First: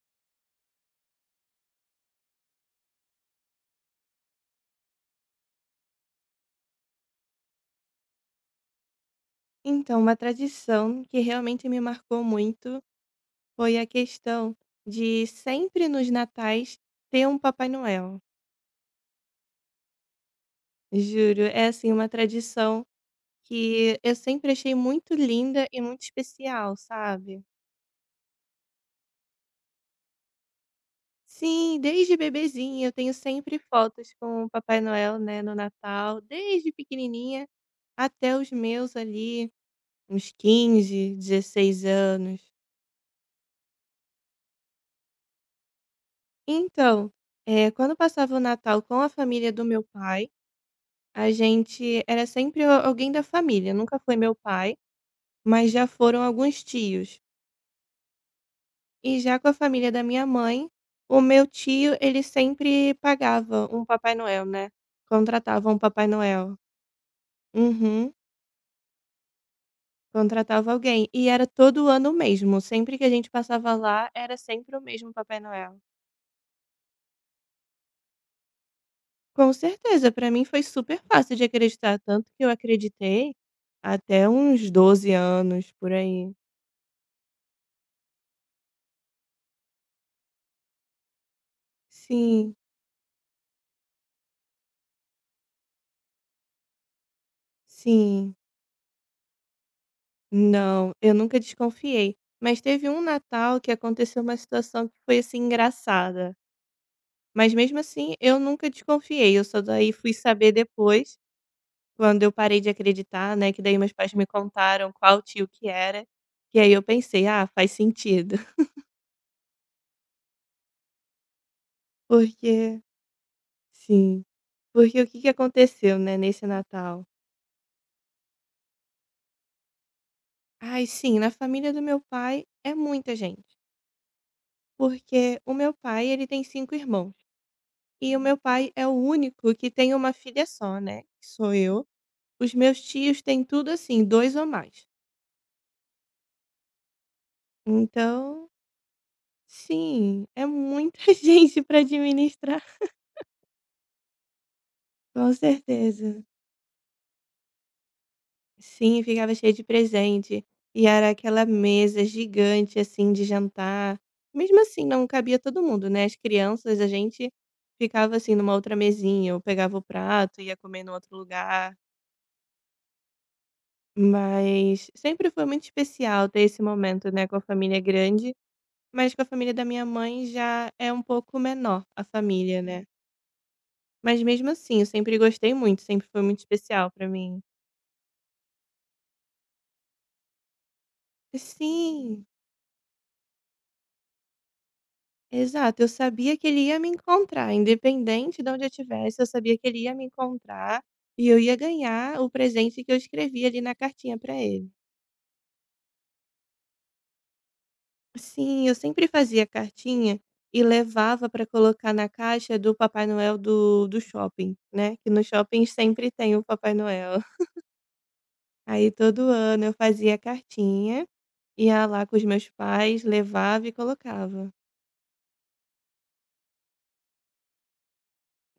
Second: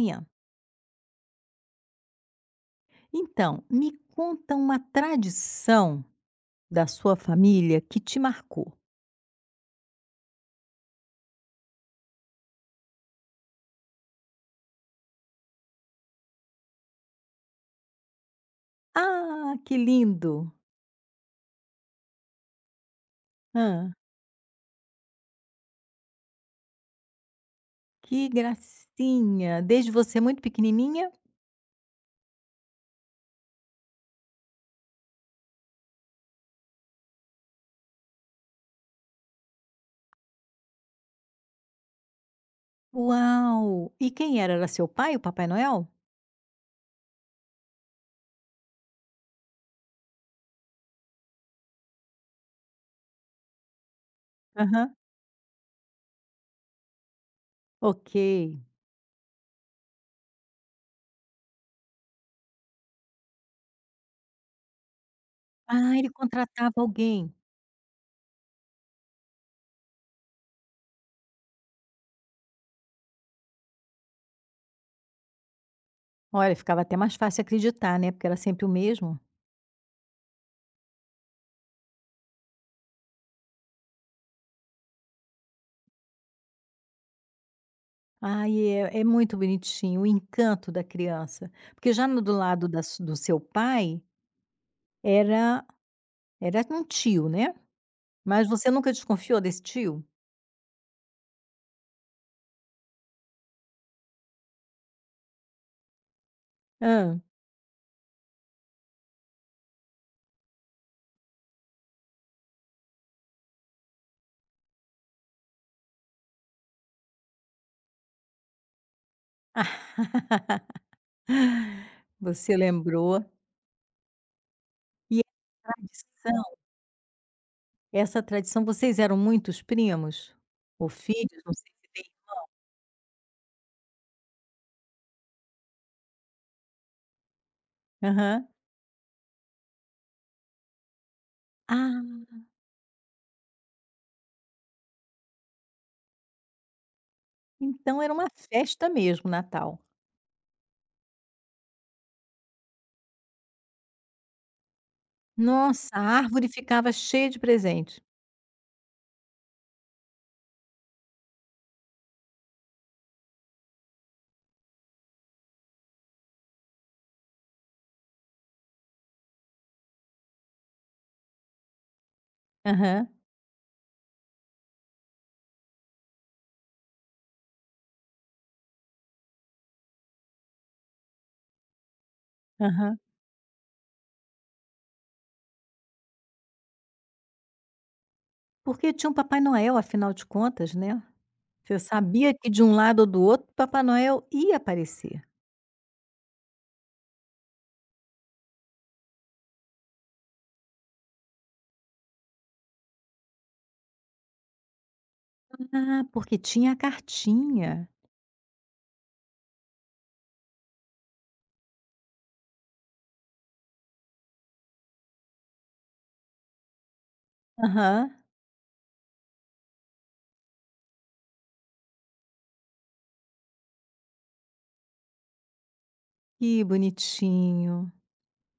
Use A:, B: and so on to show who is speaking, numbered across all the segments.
A: Minha. Então, me conta uma tradição da sua família que te marcou.
B: Então, uma tradição que realmente me marcou muito foi a questão de sempre nos natais ter um Papai Noel.
A: Ah, que lindo!
B: Juro, é assim uma tradição
A: Ah,
B: que eu sempre achei muito linda e muito especial, sabe?
A: que gracinha! Desde você muito pequenininha?
B: Sim, desde bebezinha eu tenho sempre fotos com o Papai Noel, né, no Natal, desde pequenininha até os meus ali, uns 15, 16 anos.
A: Uau! E quem era? Era seu pai, o Papai Noel?
B: Então, é, quando eu passava o Natal com a família do meu pai, a gente era sempre a alguém da família, nunca foi meu pai,
A: Aham.
B: mas já foram alguns tios.
A: Ok.
B: E já com a família da minha mãe, o meu tio, ele sempre pagava um Papai Noel, né, contratava um
A: Ah,
B: Papai
A: ele
B: Noel.
A: contratava alguém.
B: Uhum, contratava alguém. E era todo ano o mesmo, sempre que a gente passava lá, era sempre o mesmo Papai Noel.
A: Olha, ficava até mais fácil acreditar, né, porque era sempre o mesmo.
B: Com certeza, pra mim foi super fácil de acreditar, tanto que eu acreditei até uns 12 anos, por aí.
A: Ai, é muito bonitinho, o encanto da criança. Porque já no do
B: Sim,
A: lado da su do seu pai, era era um tio, né?
B: sim.
A: Mas você nunca desconfiou desse tio?
B: Não, eu nunca desconfiei. Mas teve um Natal que aconteceu uma situação que foi, assim, engraçada.
A: Hã.
B: Mas mesmo assim, eu nunca desconfiei, eu só daí fui saber depois, quando eu parei de acreditar, né, que daí meus pais me contaram qual tio que era, que aí eu pensei: "Ah, faz sentido".
A: Ah, você
B: Porque
A: lembrou.
B: sim, porque o
A: E
B: que que aconteceu, né, nesse
A: tradição
B: Natal?
A: essa tradição, vocês eram muitos primos?
B: Ai,
A: Ou
B: sim, na
A: filhos, não
B: família
A: sei
B: do
A: se
B: meu
A: tem.
B: pai é muita gente, porque o meu pai, ele tem 5 irmãos. E o meu
A: Aham.
B: pai é o único que tem uma filha só, né, que sou eu.
A: Ah,
B: Os meus tios têm tudo assim, dois ou mais.
A: então era uma
B: Então,
A: festa mesmo Natal.
B: sim, é muita gente para administrar, com
A: Nossa, a
B: certeza.
A: árvore ficava cheia de presente.
B: Sim, ficava cheio de presente, e era aquela mesa gigante, assim, de jantar. Mesmo assim, não cabia todo mundo, né, as crianças, a gente ficava, assim, numa outra mesinha, eu pegava o prato, ia comer no outro lugar.
A: Aham,
B: Mas sempre foi muito especial ter esse momento, né, com a família grande, mas com a família da minha mãe já é um pouco menor a família, né.
A: aham.
B: Mas mesmo assim, eu sempre gostei muito, sempre foi muito especial pra mim.
A: Porque tinha um Papai Noel, afinal de contas, né. Você
B: Sim,
A: sabia que de um lado ou do outro, Papai Noel ia aparecer.
B: exato, eu sabia que ele ia me encontrar, independente de onde eu estivesse, eu sabia que ele ia me encontrar e eu ia ganhar o presente que eu escrevi ali na cartinha pra ele.
A: Ah, porque tinha a cartinha.
B: Sim, eu sempre fazia cartinha e levava para colocar na caixa do Papai Noel do shopping, né, que no shopping sempre tem o Papai Noel.
A: Aham.
B: Aí todo ano eu fazia cartinha, ia lá com os meus pais, levava e colocava.
A: Que bonitinho.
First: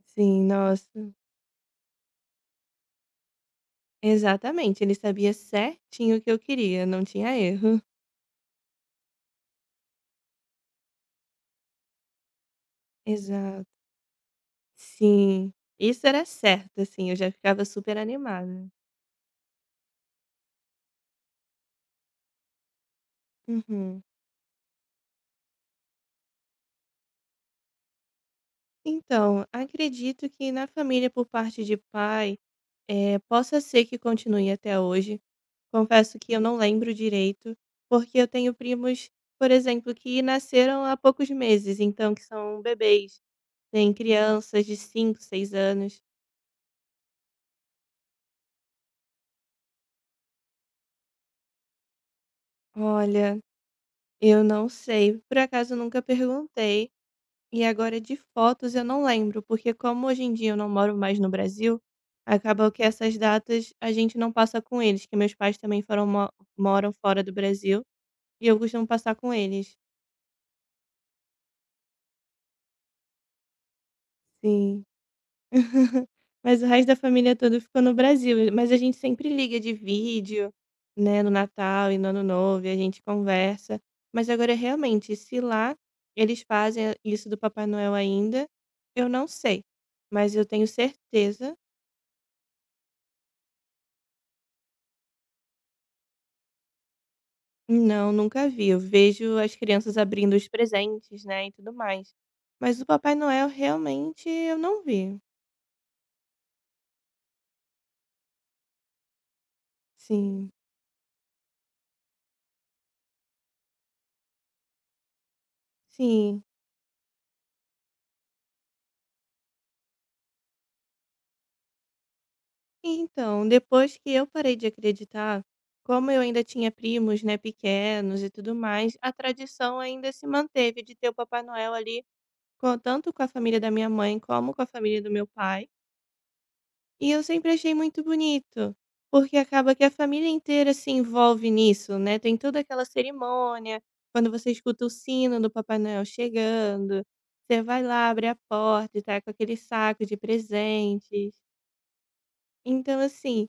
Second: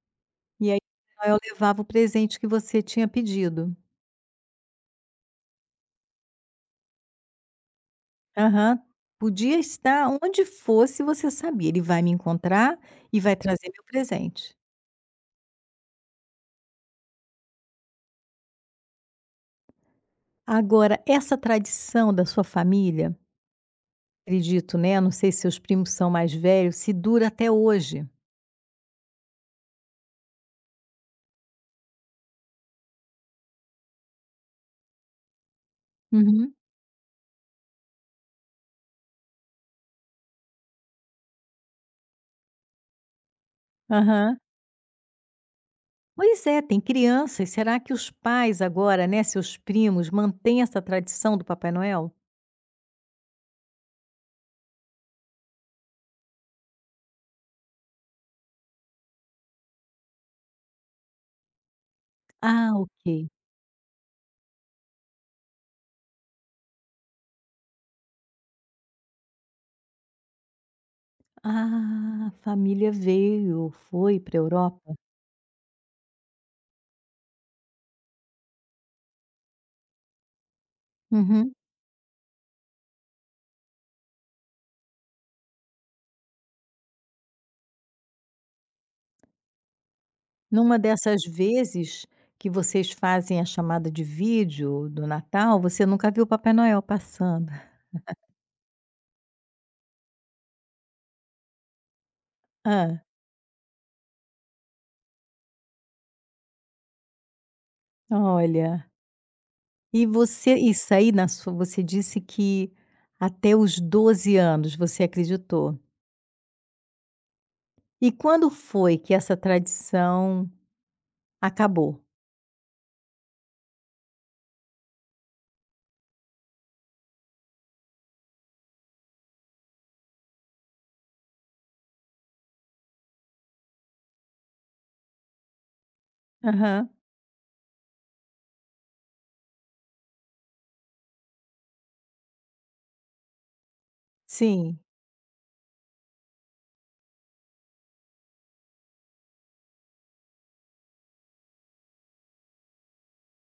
B: Sim,
A: E aí
B: nossa.
A: eu levava o presente que você tinha pedido.
B: Exatamente, ele sabia certinho o que eu queria, não tinha erro.
A: Aham. Podia estar onde fosse, você sabia, ele vai me encontrar e vai
B: Exato.
A: trazer meu presente.
B: Sim, isso era certo, assim, eu já ficava super animada.
A: Agora, essa tradição da sua família,
B: Uhum.
A: acredito, né, não sei se seus primos são mais velhos, se dura até hoje.
B: Então, acredito que na família por parte de pai, possa ser que continue até hoje. Confesso que eu
A: Uhum.
B: não lembro direito, porque eu tenho primos, por exemplo, que nasceram há poucos meses, então que são bebês, tem
A: Aham.
B: crianças de 5, 6 anos.
A: Pois é, tem crianças, será que os pais agora, né, seus primos, mantêm essa tradição do Papai Noel?
B: Olha, eu não sei, por acaso nunca perguntei. E agora de fotos eu não lembro, porque como hoje em dia eu não moro mais no Brasil, acaba
A: Ah,
B: que essas
A: ok.
B: datas a gente não passa com eles, que meus pais também foram mo moram fora do Brasil, e eu costumo passar com eles.
A: Ah, a família veio, foi para a
B: Sim.
A: Europa.
B: Mas o resto da família toda ficou no Brasil, mas a gente sempre liga de vídeo, né, no
A: Uhum.
B: Natal e no Ano Novo, e a gente conversa. Mas agora realmente, se lá eles fazem isso do Papai Noel ainda, eu não sei, mas eu tenho
A: Numa dessas
B: certeza.
A: vezes que vocês fazem a chamada de vídeo do Natal, você nunca viu o Papai Noel passando.
B: Não, nunca vi. Eu vejo as crianças abrindo os presentes, né, e tudo mais. Mas o
A: Ah,
B: Papai Noel realmente eu não vi.
A: olha. E
B: Sim,
A: você isso aí na sua você disse que até os 12 anos você acreditou.
B: sim.
A: E quando foi que essa tradição acabou?
B: Então, depois que eu parei de acreditar, como eu ainda tinha primos, né, pequenos e tudo mais, a tradição ainda se manteve de ter o Papai Noel ali, tanto com a família da minha mãe como com a família do meu pai.
A: Aham.
B: E eu sempre achei muito bonito, porque acaba que a família inteira se envolve nisso, né, tem toda aquela cerimônia, quando você
A: Sim,
B: escuta o sino do Papai Noel chegando, você vai lá, abre a porta e tá com aquele saco de presentes. Então, assim,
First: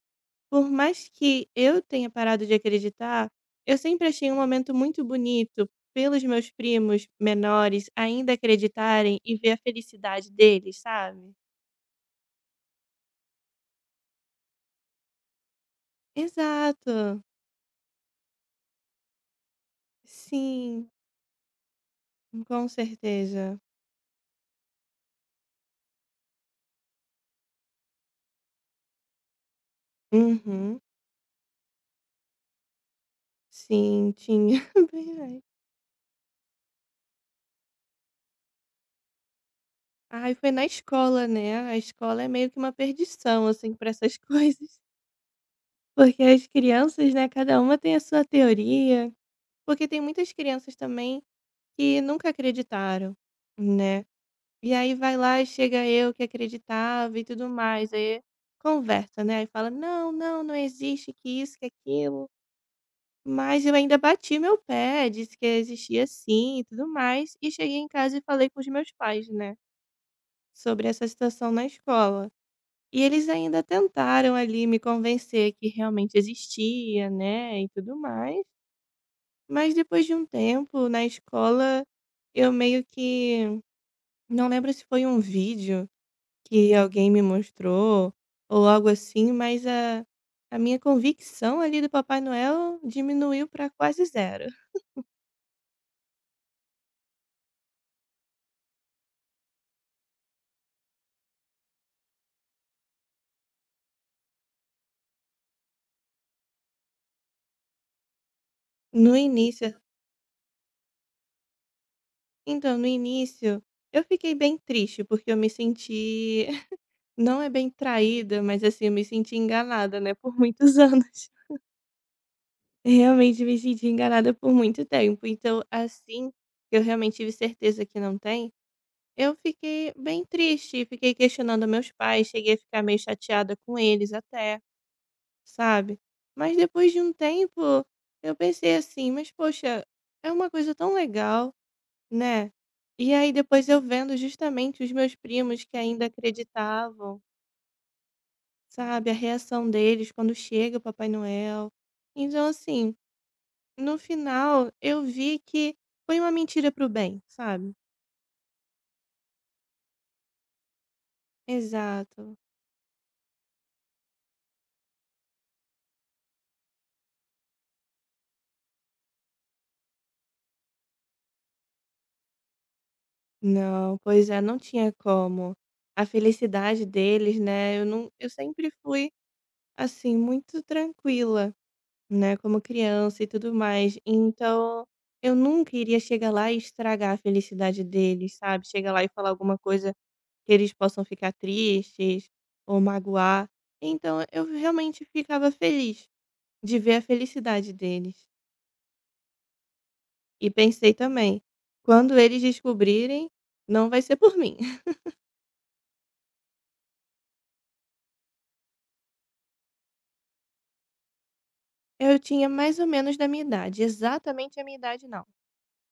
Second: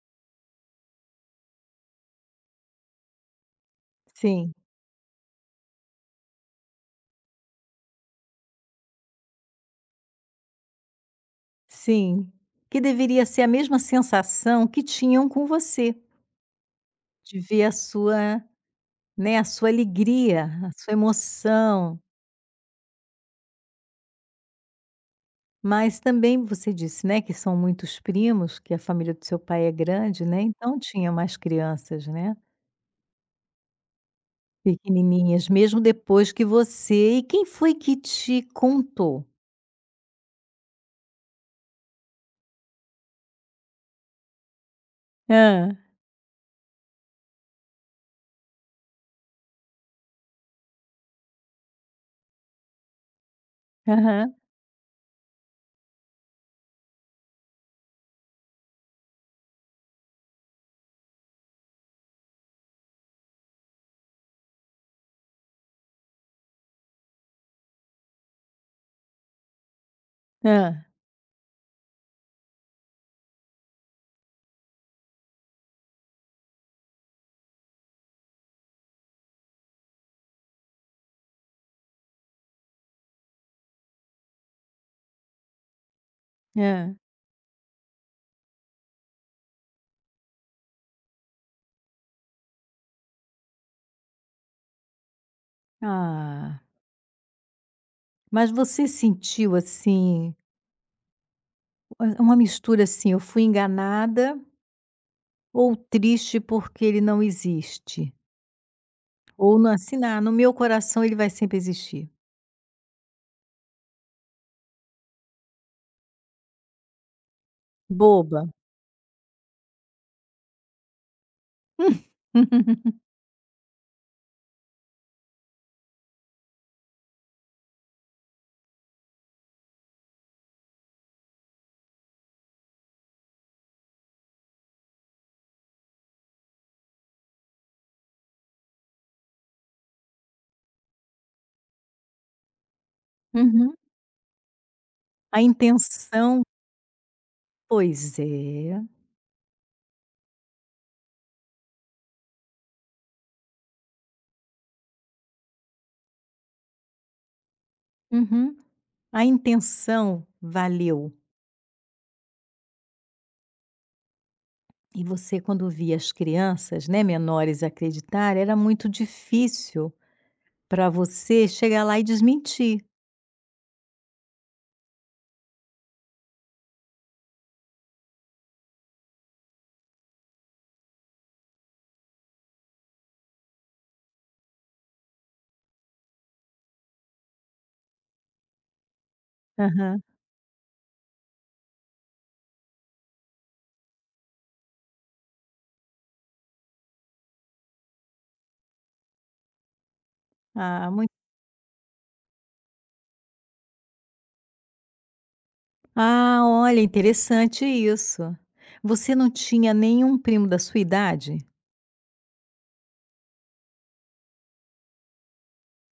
B: por mais que eu tenha parado de acreditar, eu sempre achei um
A: sim,
B: momento muito bonito pelos meus primos menores ainda acreditarem e ver a felicidade deles, sabe?
A: sim. Que deveria ser a mesma sensação que tinham com você,
B: Exato,
A: de ver a sua, né, a sua alegria, a
B: sim.
A: sua emoção.
B: Com certeza.
A: Mas também você disse, né, que são muitos primos, que a família do seu pai é grande, né, então
B: Uhum.
A: tinha mais crianças, né,
B: Sim, tinha. Bem velho.
A: pequenininhas, mesmo depois que você e quem foi que te contou?
B: Ai, foi na escola, né, a escola é meio que uma perdição, assim, para essas coisas,
A: Ah,
B: porque as crianças, né, cada uma tem a sua teoria, porque tem muitas crianças também que nunca acreditaram, né,
A: aham.
B: e aí vai lá e chega eu que acreditava e tudo mais, aí conversa, né, aí fala: "Não, não, não existe que isso, que aquilo". Mas eu ainda bati meu pé, disse que existia sim e tudo mais, e cheguei em casa e falei com os meus pais, né,
A: Ah,
B: sobre essa situação na escola. E eles ainda tentaram ali me convencer que realmente existia, né, e tudo mais. Mas depois de um tempo na escola, eu meio que não lembro se foi um vídeo que
A: hã.
B: alguém me mostrou ou algo assim, mas a minha convicção ali do Papai Noel diminuiu para quase zero.
A: Ah, mas você sentiu, assim, uma mistura, assim, eu fui enganada ou triste porque ele não existe?
B: No
A: Ou não,
B: início.
A: assim, na no meu coração ele vai sempre existir.
B: Então, no início, eu fiquei bem triste, porque eu me senti não é bem traída,
A: Boba.
B: mas assim, eu me senti enganada, né, por muitos anos. Realmente me senti enganada por muito tempo. Então, assim que eu realmente tive certeza que não tem, eu fiquei bem triste, fiquei questionando meus pais, cheguei a ficar meio chateada com eles até, sabe? Mas depois de um tempo, eu pensei assim, mas poxa, é uma coisa tão legal. Né. E aí depois
A: Uhum.
B: eu vendo justamente os meus
A: A
B: primos que ainda
A: intenção,
B: acreditavam,
A: pois é.
B: sabe, a reação deles quando chega o Papai Noel. Então assim, no final eu vi que foi uma mentira para o bem, sabe.
A: Uhum. A intenção valeu.
B: Exato.
A: E você quando via as crianças, né, menores acreditar, era muito difícil para você chegar lá e desmentir.
B: Não, pois é, não tinha como. A felicidade deles, né, eu não, eu sempre fui, assim, muito tranquila, né, como criança e tudo mais. Então, eu nunca iria chegar lá e estragar a felicidade deles, sabe? Chegar lá e falar alguma coisa
A: Aham.
B: que eles possam ficar tristes ou magoar. Então, eu realmente ficava feliz de ver a felicidade deles. E
A: Ah,
B: pensei
A: muito.
B: também, quando eles descobrirem, não vai ser por mim.
A: Ah, olha, interessante isso. Você não tinha nenhum primo da sua idade?
B: Eu tinha mais ou menos da minha idade, exatamente a minha idade não.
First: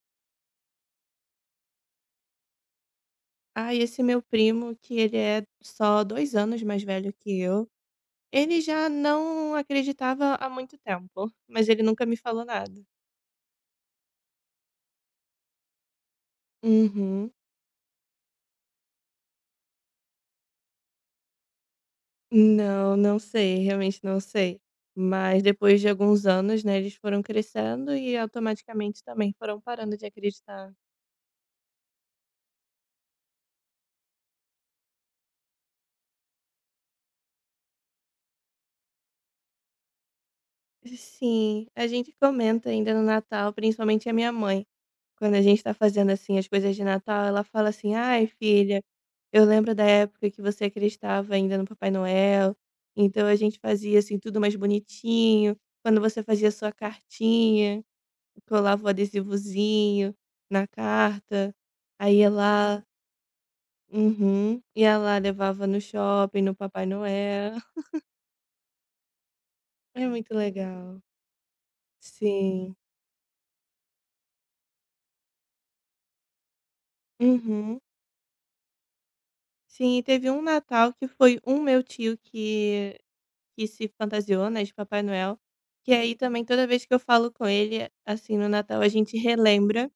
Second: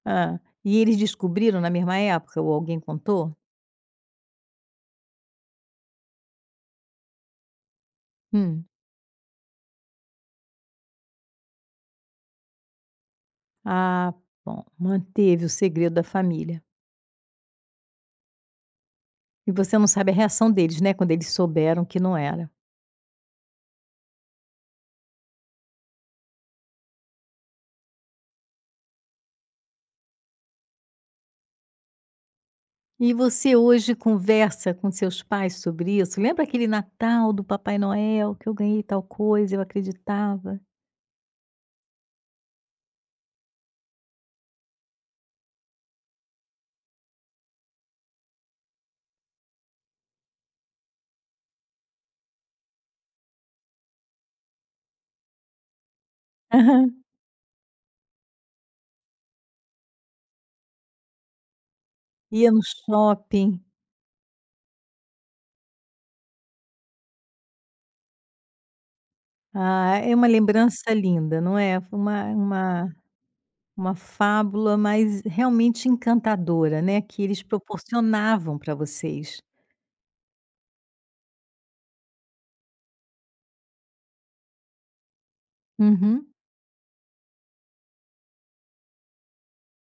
A: Ah. E eles descobriram na mesma época ou alguém contou?
B: Ah, e esse meu primo, que ele é só 2 anos mais velho que eu, ele
A: Hum.
B: já não acreditava há muito tempo, mas ele nunca me falou nada.
A: Ah, bom, manteve o segredo da família.
B: Uhum.
A: E você não sabe a reação deles, né, quando eles souberam que não era.
B: Não, não sei, realmente não sei. Mas depois de alguns anos, né, eles foram crescendo e automaticamente também foram parando de acreditar.
A: E você hoje conversa com seus pais sobre isso? "Lembra aquele Natal do Papai Noel que eu ganhei tal coisa, eu acreditava?"
B: Sim, a gente comenta ainda no Natal, principalmente a minha mãe. Quando a gente tá fazendo, assim, as coisas de Natal, ela fala assim: "Ai, filha, eu lembro da época que você acreditava ainda no Papai Noel, então a gente fazia, assim, tudo mais bonitinho. Quando você fazia sua
A: Aham.
B: cartinha, colava o adesivozinho na carta, aí ela
A: Ia no
B: lá".
A: shopping.
B: Uhum. Ia lá, levava no shopping, no Papai Noel.
A: Ah,
B: É
A: é uma
B: muito
A: lembrança
B: legal.
A: linda, não é? Foi
B: Sim.
A: uma fábula, mas realmente encantadora, né, que eles
B: Uhum.
A: proporcionavam para vocês.
B: Sim, e teve um Natal que foi um meu tio que se fantasiou, né, de Papai Noel, que aí
A: Uhum.
B: também toda vez que eu falo com ele, assim, no Natal, a gente relembra,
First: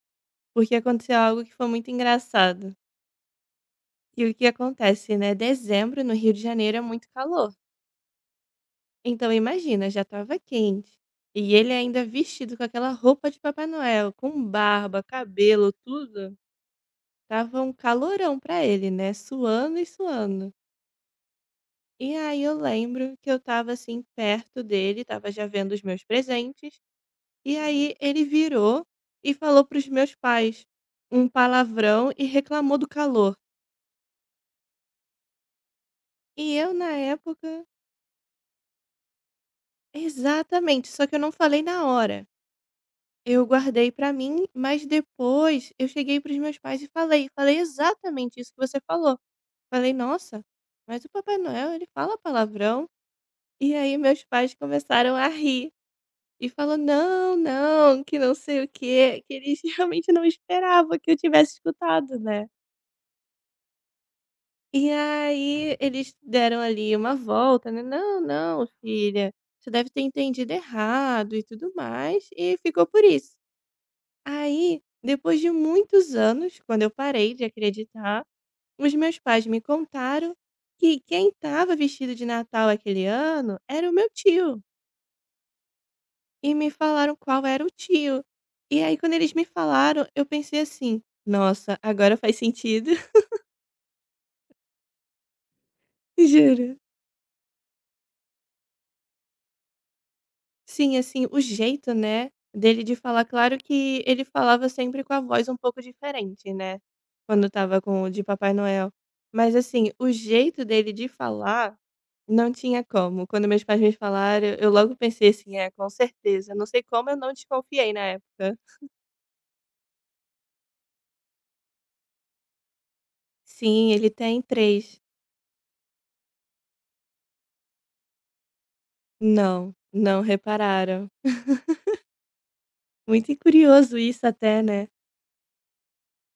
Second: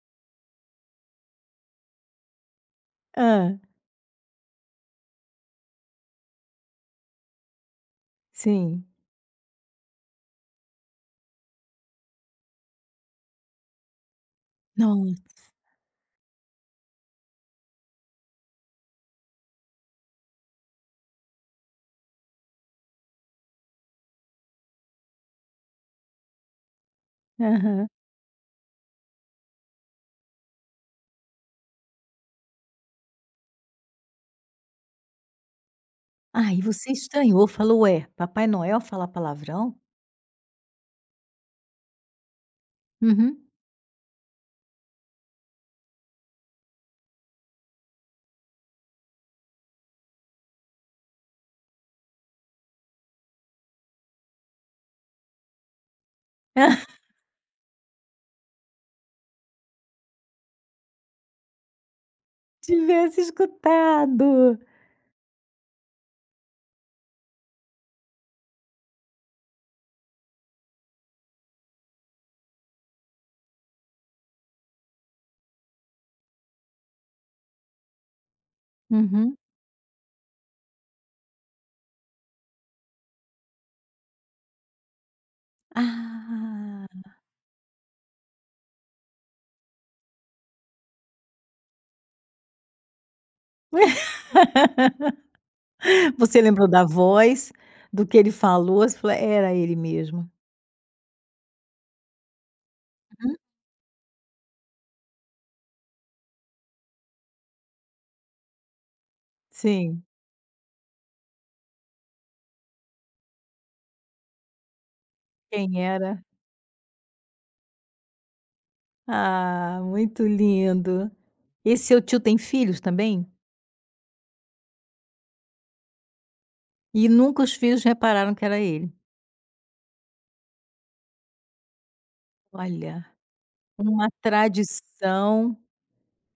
B: porque aconteceu algo que foi muito engraçado.
A: Ah.
B: E o que acontece, né? Dezembro no Rio de Janeiro é muito calor.
A: Sim.
B: Então imagina, já tava quente. E ele ainda vestido com aquela roupa de Papai Noel, com barba,
A: Nossa.
B: cabelo, tudo. Tava um calorão pra ele, né? Suando e suando. E aí eu lembro que eu tava assim perto dele, tava já vendo os meus presentes. E
A: Aham.
B: aí ele virou e falou para os meus pais um palavrão e reclamou do calor. E
A: Ah, e
B: eu na
A: você estranhou,
B: época,
A: falou: "Ué, Papai Noel fala palavrão?"
B: exatamente, só que eu não falei na hora.
A: Uhum.
B: Eu guardei para mim, mas depois eu cheguei para os meus pais e falei, falei exatamente isso que você falou. Falei: "Nossa, mas o Papai Noel ele fala palavrão?". E aí meus pais começaram a rir e falou: "Não, não, que não sei o quê", que eles realmente não esperavam que eu tivesse escutado, né.
A: Tivesse escutado.
B: E aí eles deram ali uma volta, né, "Não, não, filha, você deve ter entendido errado e tudo mais", e ficou por isso. Aí, depois de muitos anos, quando eu parei de acreditar, os meus
A: Uhum.
B: pais me contaram que quem estava vestido de Natal aquele ano era o meu tio, e me
A: Ah.
B: falaram qual era o tio. E aí quando eles me falaram, eu pensei assim: "Nossa, agora faz sentido",
A: Você lembrou
B: juro.
A: da voz, do que ele falou, você falou: "Era ele mesmo".
B: Sim, assim, o jeito, né, dele de falar,
A: Uhum.
B: claro que ele falava sempre com a voz um pouco diferente, né, quando estava com o de Papai Noel. Mas assim,
A: Sim,
B: o jeito dele de falar, não tinha como. Quando meus pais me falaram, eu logo pensei assim: "É,
A: quem
B: com
A: era?
B: certeza". Não sei como eu não desconfiei na época.
A: Ah, muito lindo. Esse seu tio tem filhos também?
B: "Sim, ele tem três".
A: E nunca os filhos repararam que era ele.
B: "Não, não repararam".
A: Olha,
B: Muito curioso
A: uma
B: isso até, né?
A: tradição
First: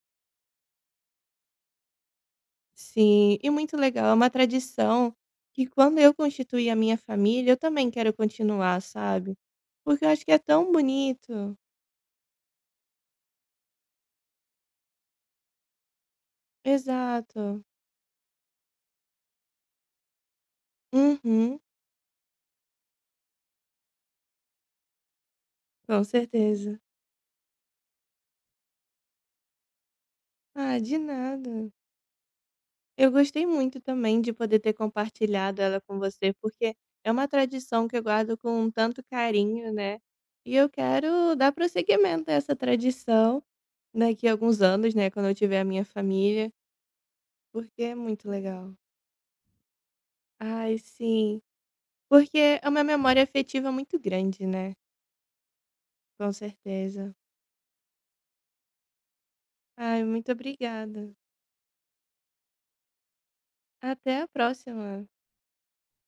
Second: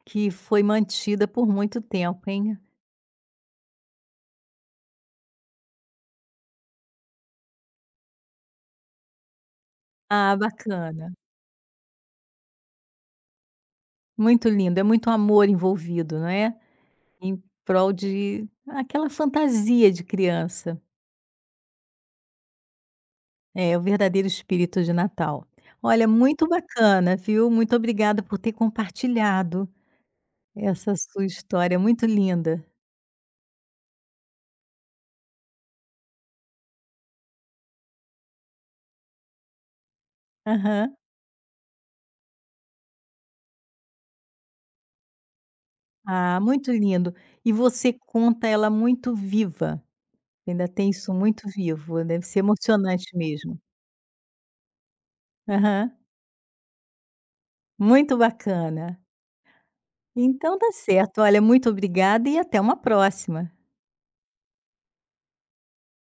A: que foi mantida por muito tempo, hein.
B: Sim, e muito legal, é uma tradição que quando eu constituir a minha família, eu também quero continuar, sabe? Porque eu acho que
A: Ah,
B: é tão
A: bacana.
B: bonito.
A: Muito lindo, é muito amor envolvido, não é? Em
B: Exato.
A: prol de aquela fantasia de criança.
B: Uhum,
A: É, o verdadeiro espírito de Natal.
B: com
A: Olha, muito
B: certeza.
A: bacana, viu? Muito obrigada por ter compartilhado
B: Ah,
A: essa
B: de
A: sua
B: nada.
A: história muito linda.
B: Eu gostei muito também de poder ter compartilhado ela com você, porque é uma tradição que eu guardo com um tanto carinho, né? E eu
A: Aham.
B: quero dar prosseguimento a essa tradição daqui a alguns anos, né? Quando eu tiver a minha
A: Ah,
B: família,
A: muito lindo. E
B: porque
A: você
B: é muito
A: conta ela
B: legal.
A: muito viva, ainda
B: Ai,
A: tem isso
B: sim.
A: muito vivo, deve ser
B: Porque é uma
A: emocionante
B: memória
A: mesmo.
B: afetiva muito grande, né,
A: Aham.
B: com certeza.
A: Muito bacana.
B: Ai, muito
A: Então tá
B: obrigada.
A: certo, olha, muito obrigada e até uma próxima.
B: Até a próxima.